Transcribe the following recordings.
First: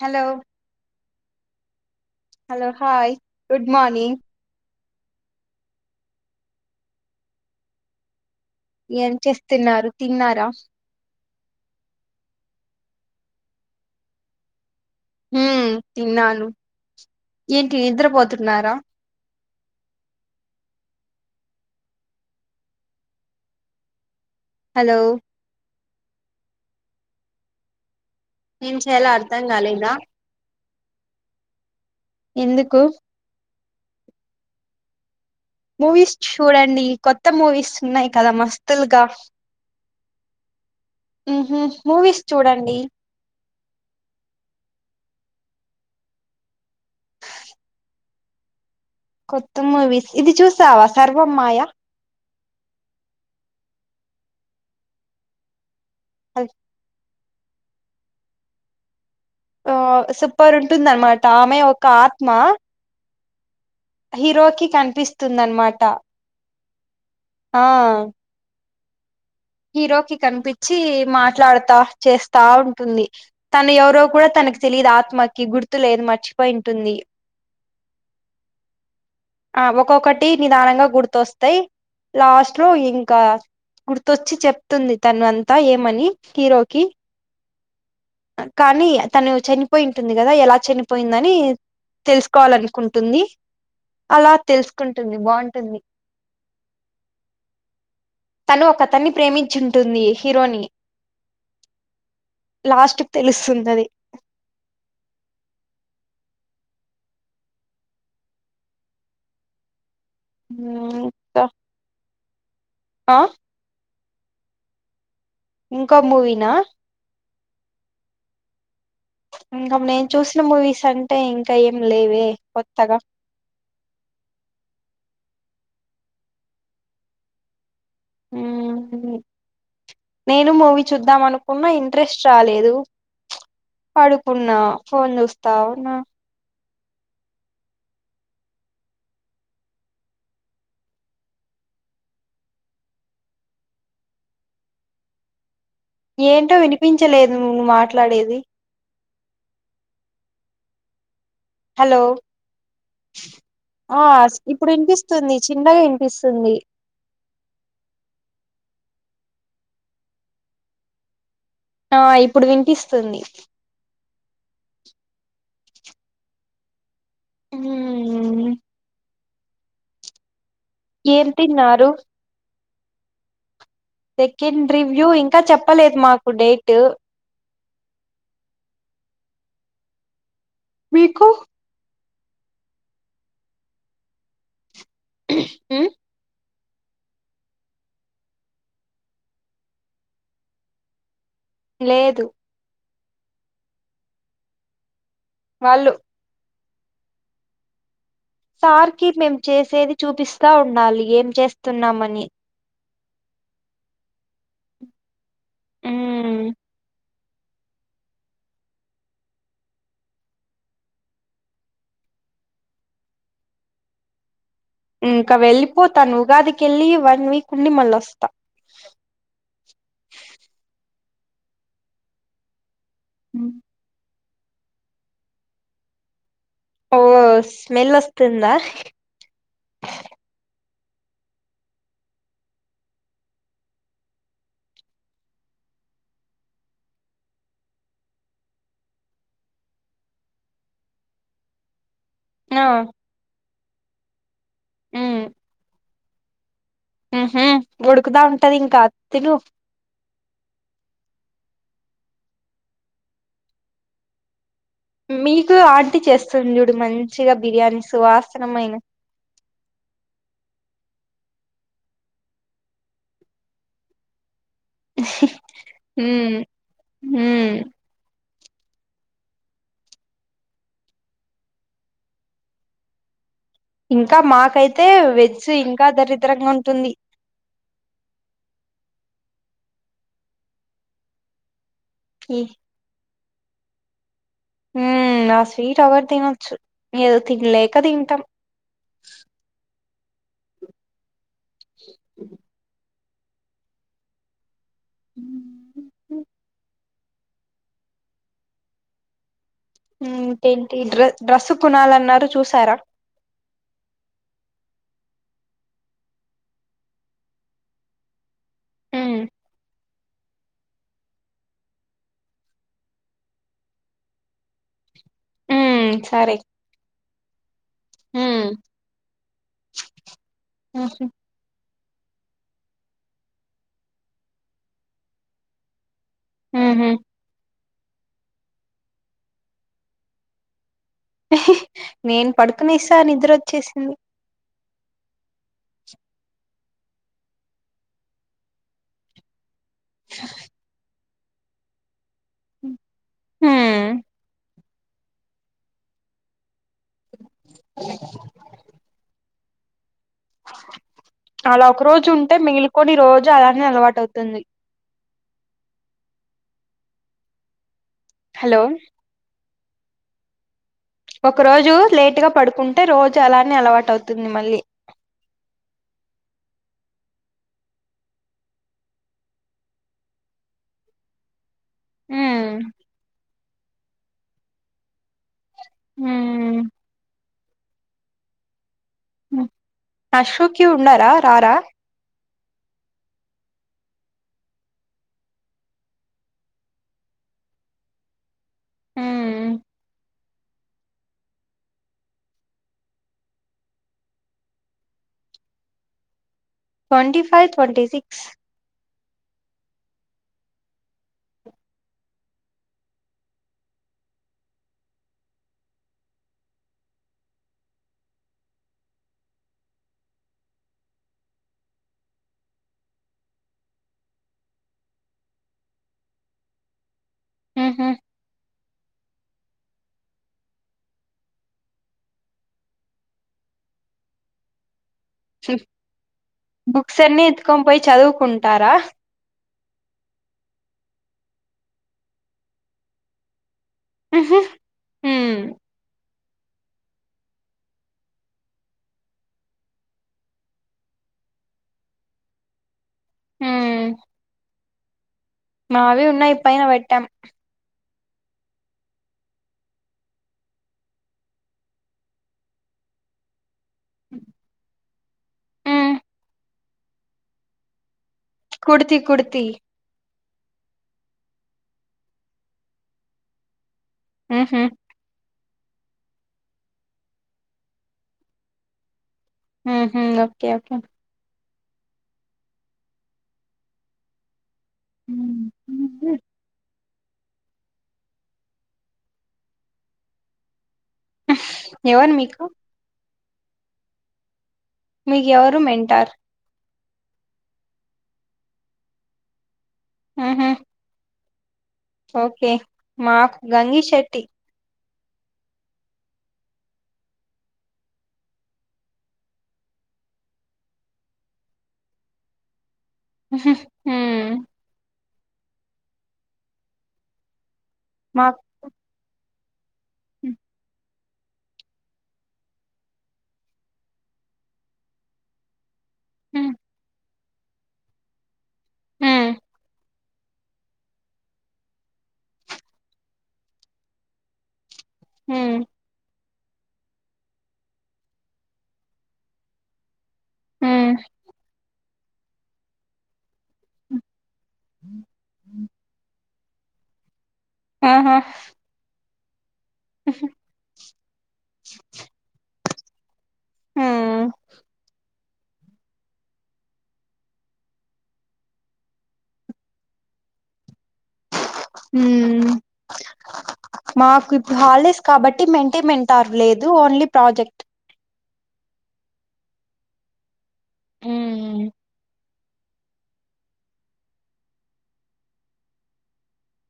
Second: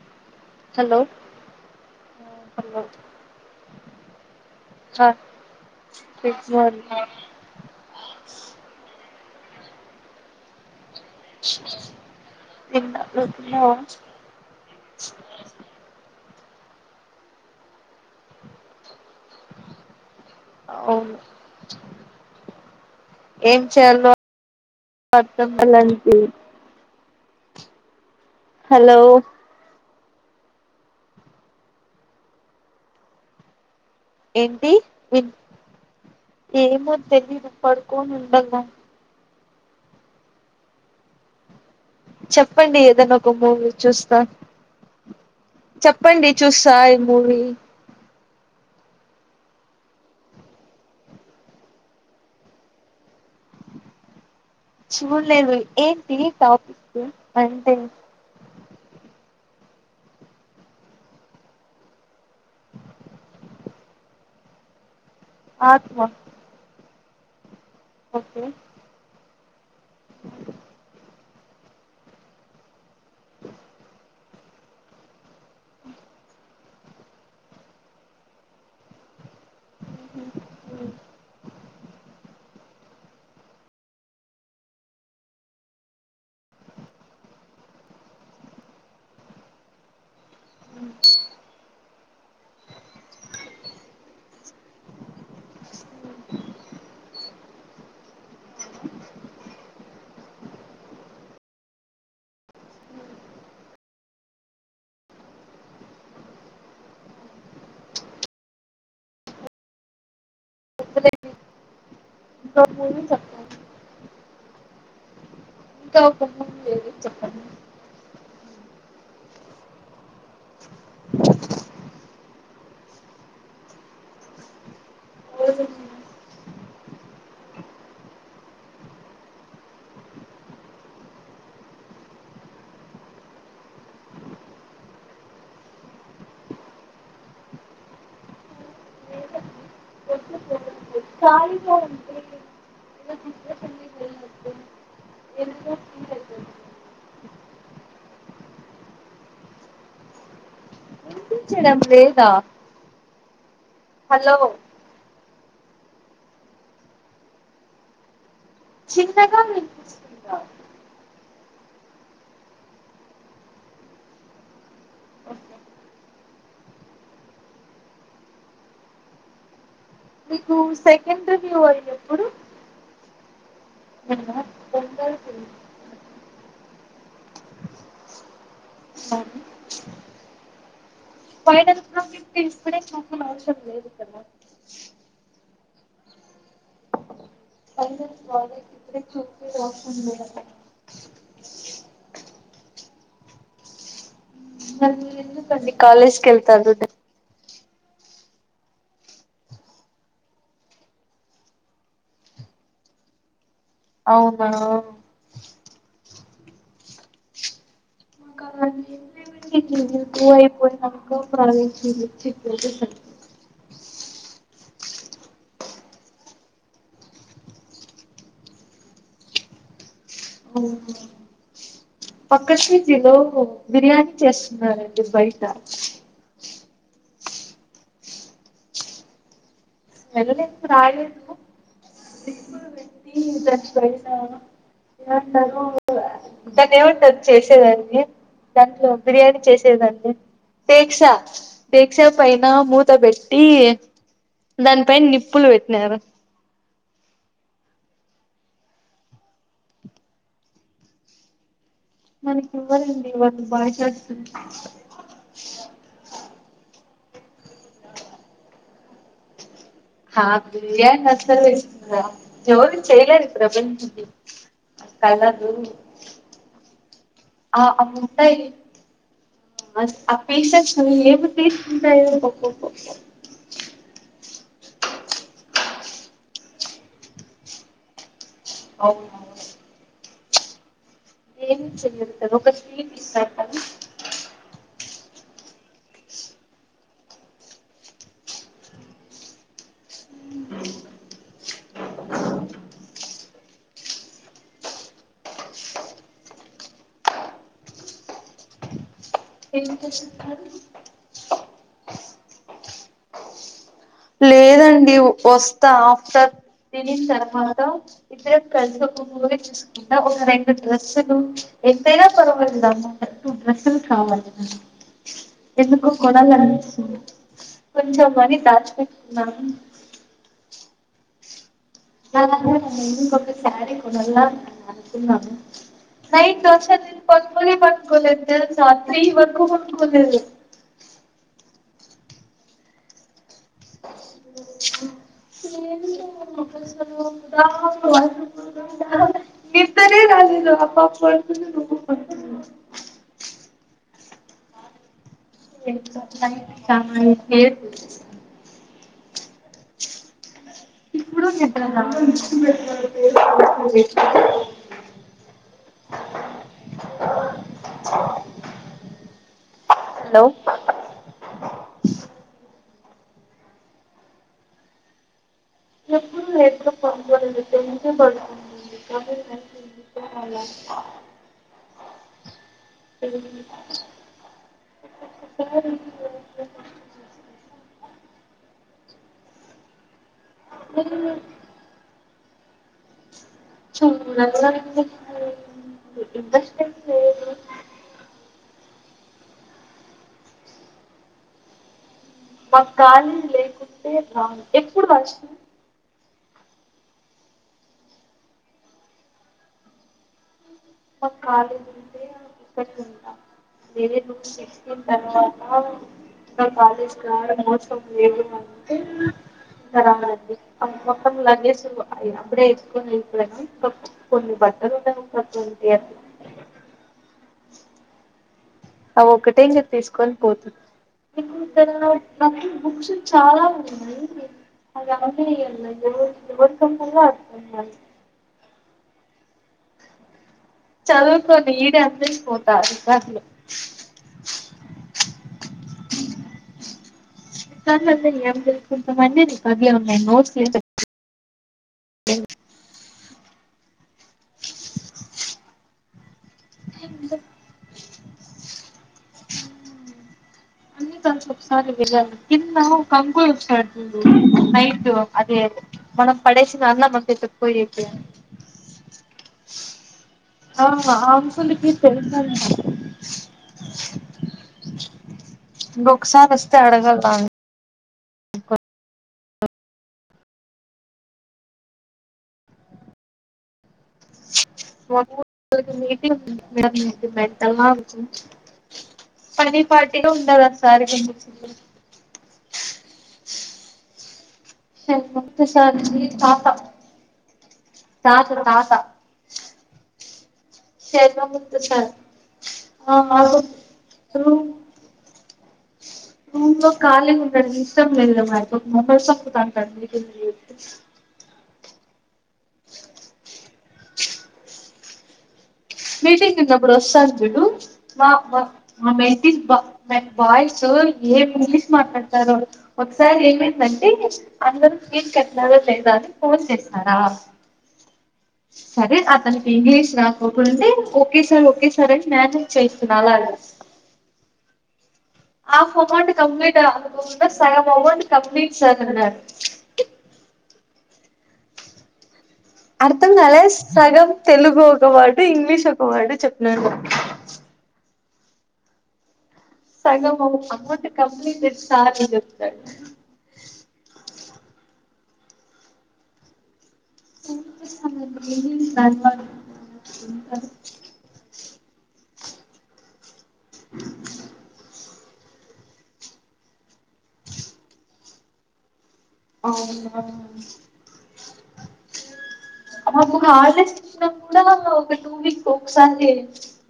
Hello hello hello hi good morning హ six morning ఏం చేస్తున్నారు తిన్నారా తిన్న నువ్ తిన్నవ ఉమ్ తిన్నాను ఏంటి నిద్రపోతున్నారా అవును ఏం చేయాలో హలో [unintelligible] ఎం హలో చేయాలో అర్థం కాలేదా ఎందుకు ఏంటి విన్ మూవీస్ చూడండి ఏమో కొత్త తెలీదు మూవీస్ ఉన్నాయి పడుకోని కదా ఉండగా మస్తులుగా ఉ హు చెప్పండి ఎదన్న ఒక మూవీ చూస్తా చెప్పండి చూస్ థాయ్ ముూవి కొత్త మూవీస్ ఇది చూసావా సర్వమ్మాయా చూడలేదు ఏంటి టాపిక్ కొంటె ఆ సూపర్ ఉంటుందనమాట ఆమె ఒక ఆత్మ హీరోకి కనిపిస్తుందనమాట ఆత్మ ఆ ఓకే హీరో కి కనిపిచి మా మాట్లాడుతా చేస్తా ఉంటుంది తను ఎవరో కూడా తనకు తెలీద్ ఆత్మ కి గుర్తు లేదు మర్చిపోయింటుంది ఆ ఒక్కొక్కటి నిదానంగా గుర్తొస్తాయి లాస్ట్ లో ఇంకా గుర్ తొచ్చి చెప్తుంది తను అంతా ఏమని హీరోకి కానీ తను చనిపోయింటుంది కదా ఎలా చనిపోయిందని తెలుసుకోవాలనుకుంటుంది అలా తెలుసుకుంటుంది బాగుంటుంది తను ఒకతన్ని ప్రేమించుంటుంది హీరోని లాస్ట్క్ తెలుస్తుందది ము ఇంకా ఇంకో మూవీ ఆ సప్త ఇంకో ఇంకా ఒక మూవీనా మూవీ ఏది చెప్పండి ఇంకా నేను చూసిన మూవీస్ అంటే ఇంకా ఏం లేవే కొత్తగా చెప్పండి ఉమ్ నేను మూవీ చూద్దాం అనుకున్నా ఇంట్రెస్ట్ రాలేదు పడుకున్నా ఫోన్ చూస్తావున్నా కాలిగ ఉంటే ఏదో డిప్రెషన్కి వెళ్ళొద్దు ఏదైనా ఫీల్ అయిపోతుంది ఏంటో వినిపించలేదు నువ్వు మాట్లాడేది వినిపించడం హలో లేదా ఆ హలో స్ ఇప్పుడు వినిపిస్తుంది చిన్నగా ఇనిపిస్తుంది చిన్నగా వినిపిస్తుందా ఆ ఇప్పుడు వినిపిస్తుంది ఓకే ఊమ్ టు ఏం సెకండ్ రివ్యూ ఆ తిన్నారు ఎప్పుడు సెకండ్ రివ్యూ తొందరగా ఇంకా చెప్పలేదు మాకు డేటు ఆ మీక్ [unintelligible] అసరం లేదు కదా హు మ్ [unintelligible] లేదు మరి మీరు ఎందుకండి వాళ్ళు కాలేజ్ కెళ్తారు. సార్కి మేము చేసేది చూపిస్తా ఉండాలి ఏం చేస్తున్నామని అవునా మ్మ్మ్ మాకు అలాంటి [unintelligible] ఇంకా వెళ్ళిపోతాను ఉగాదికెళ్ళి వన్ వీక్ ఉండి మళ్ళోస్తా అవునా పక్కషిజిలో బిర్యానీ చేస్తున్నారండి బయట ఓ స్మెళ్ళోస్తుందా వెళ్ళలేదు రాలేదు ఇప్పుడు దన్నేమంటరు చేసేదాన్ని దాంట్లో బిర్యానీ చేసేదండి టేక్సా టేక్ క్షపైనా ఆ మూతబెట్టి దానిపైనిప్పులు పెట్టినరు మ్ హు ఉడుకుతా ఉంటది ఇంకా తిను మనకి ఇవ్వరండి ఇవాళ్ళు బాయిస్ హాస్టల్ మీకు ఆంటీ చేస్తుంది చూడు మం చిగా బిర్యానీ సువాసనమైన హా బిర్యానీ అసలు [unintelligible] ఎవరు చేయలేరు ఈ ప్రపంచంలో కళదు ఉమ్ ఉమ్ ఆ ఆవుంటయ్ స ఆ పీసేస్ ఏమి పీసులుంటయ్ కో కో కో ఇంకా మాకైతే వెజ్ ఇంకా దరిద్రంగా ఉంటుంది అవునా ఏమి చేయరు కద ఈ, ఒక స్వీట్ ఇస్తారు కాని హు మ్ ఆ స్వీట్ ఎవరు తినొచ్చు ఏదో తినలేక తింటాం ఏం హుమ్ చేస్తున్నారు తింటి డ్రె డ్రెస్సు కొనాలన్నారు చూసారా లేదండి వస్తా ఆఫ్టర్ తినిన్ తర్వాత ఇద్దరం ఉమ్ [unintelligible] ఒక రెండు డ్రెస్సులు ఎంతైనా పర్వాలేదు అమౌంట్ టు డ్రెస్సులు కావాలి మ ఎందుకో సరే కొనాలిపిస్తుంది కొంచెం మనీ ఉమ్ దాచిపె నం ఆహ [unintelligible] ఇంకొక్క సారి కొనాలా అనుకుంటున్నాను. నై ఉహు దోసని పడిపోన్ పడిపోన్ కొలేదు తెల్సా త్రీ పడుకోలేదు నేను పడుకునేసా నిద్ర ఓచ్చేసింది [unintelligible] మీతనే [unintelligible] ఉమ్మ్ [unintelligible] ఇప్పుడు అలా చెప్పలేదు ఒక నాక్, రోజు ఉంటే మిగిలికొని రోజు అలానే అలవాటు అవుతుంది హలో హలో ఒక రోజు లేటుగా పడుకుంటే రోజు అలానే అలవాటు అవుతుంది మళ్ళీ. ఎప్పుడు లేటుగా పడుకోలేదు, టెన్ కె పాడుకుంటది. అలా, ఓహో ఉమ్ సార్ ఈ, ఉమ్ అశ్వుక్యు ఉన్నారా రారా చూడాలండి ఇంట్రెస్ట్ ఏం లేదు ఉమ్మ్ మా కాలి లేకుంటే రాను ఎప్పుడు function, twenty five, twenty six. నక్ కాలి ఉంటే అ తీసుకాచుకుంట వేరే బుక్స్ తెచ్చుకున్ తర్వత మా కాలేజీ రావడం అవసరం లేదు అంటే తరాలది మొత్తం లాజిగ్వేజ్ ఆ అపుడే ఏసుకొని వేలిపోయినాం బట్ కోన్ అక్కడే టైం పట్ ఉహు ఆ ఒక్కటే ఇంక తీసుకొని పోతున్ ఎందుకు అలా నాకు బుక్స్ చాలా ఉన్నాయి. అది రాట్లే ఎవరితో ఉండాలో బుక్స్ అన్ని అర్ధం ఎత్తుకొని కాదు పోయి చదువుకుంటారా చదువుకోనీ ఈడే ఆమెసిపోత రికార్డులు ఉహు ఉమ్మ్ కాని నన్ను ఏంచేస్తుంటాం కొంతమంది రికార్డులు మే నోట్స్ ఎన్ ఉమ్ నావి ఉన్నాయి పైన పెట్టాం ఒక్కసారి వెళ్ళాను కింద ఒక అంకుల్ ఉంటారు నైట్ అదే అదే హ్మ్ మనం పడేసిన అన్నం అంత ఎత్తుకుపోయేకి కుడితి కుడితి ఆ అ అంకుల్ కి తెల్సంట ఉమ్ హు ఇంకోసారి వస్తే అడగాలిడ్ ఉమ్ హు ఓకే ఓకే మాకేమో రోజు ఉహు. మీటింగ్ ఉందీ మెంటలా పనిపాట్టే ఉన్నడదు అస్సలు సార్క్ ఎందుకు చెపు ఎవరు మీకు షె మీకు ఎవరు కొత్తసార్ కీ మెంటార్ పాప తాత తాత హు హు సర్వమూర్తి సార్ ఆ మాకు గంగి శెట్టి రూ రూమ్ లో కలిగ ఉండడం ఇష్టం లేదురా [unintelligible] బ్లాంక్ బ్లాంక్ హు హుమ్ మీటింగ్ ఉన్నపుడు వస్తామ్ చుడు మా బ మాకు మా మటింగ్ బ మె బాయ్స్సు ఏమ్ ఇంగ్లీష్ మాట్లాడతారో ఒకసారి ఏమైందంటే అందరు ఫీజ్ కట్టినా తెల్లారి ఫోన్ హ్మ్ చేస్నారా సరే హ్మ్ అతనికి ఇంగ్లీష్ రాకో ఉంటే ఓకే సార్ ఓకే సార్ అని మ్యానేజ్ చేయచ్చు నాలాగా ఆ హ్మ్ ఫోమండి కంప్లీట్ అ అనుకుంటే సగఅమౌంట్ కంప్లీట్ సర్ అని అన్నారు హ్మ్ అర్థం కాలే సగం తెలుగు ఒక వర్డు ఇంగ్లీష్ ఒక వర్డు చెప్ నను అహా సగమ అమౌంట్ కంప్లీట్టెడ్ సార్ అని అన్నాడు ఉ [unintelligible] హ్మ్ మాకు ఇప్పుడు హల్ డేస్ కాబట్టి మెయింటైన్మెంటారు లేదు ఓన్లీ ప్రాజెక్ట్ అవునా బ్లాంక్ మాకు హాలీడేస్ ఇచ్చిన కూడా ఒక టూ వీక్ ఒకసారి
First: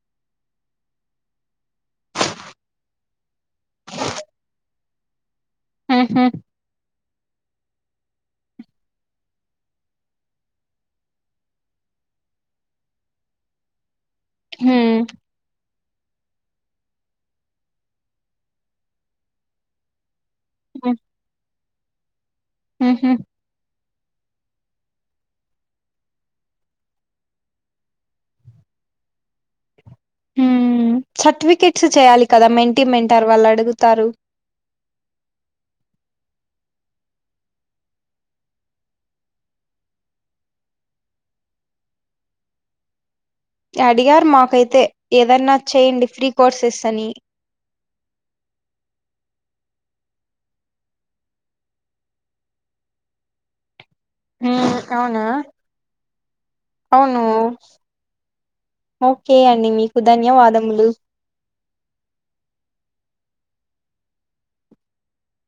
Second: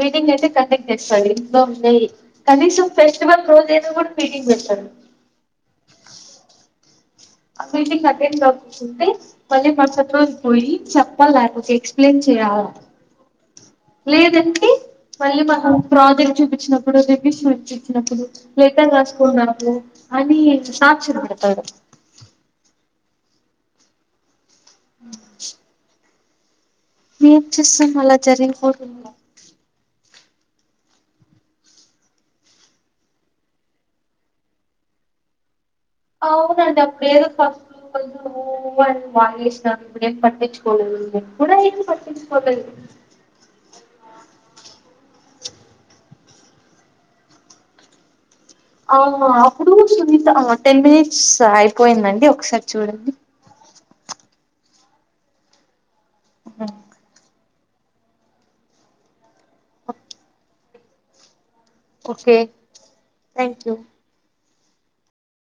మీటింగ్ అయితే కండక్ట్ చేస్తా ఇంట్లో ఉన్నాయి కనీసం ఫెస్టివల్ రోజయినా కూడా మీటింగ్ పెడతాడు ఉహు ఆ మీటింగ్ అటెండ్ కాకోకుంటే మళ్ళీ మరుసటి రోజు పోయి చెప్పాలి లేకపోతే ఎక్స్ప్లెయిన్ చేయాలి ఆ బ్లాంక్ లేదంటే మళ్ళీ మహా ప్రాజెక్ట్ చూపించినప్పుడు రివ్యూ షీట్స్ ఇచినప్పుడు లేటర్ రాసుకొనిరాపో అని సాక్షులు పెడతాడు ఉహ్ బ్లాంక్ ఏం చెస్తాం అలా జరిగిపోతుంది ఉమ్ సర్టిఫికెట్స్ చేయాలి కదా మెంటి మెంటర్ వాళ్ళు అడుగుతారు బ్లాంక్ అవున అండి అప్పుడేదో కాఓవర్ బాగ చేశినా ఇప్పుడేమ్ పట్టిించుకోలేదు నువ్ ఎప్పుడు ఆయన్ని పట్టిించుకోలేదు అడిగారు మాకైతే ఏదన్నా చేయండి ఫ్రీ కోర్సెస్ అని ఆ అప్పుడు సునీత టెన్ మినిట్స్ అయిపోయిందండి ఒకసారి చూడండి అవును ఓకే అండి మీకు ధన్యవాదములు ఓకే థ్యాంక్ యూ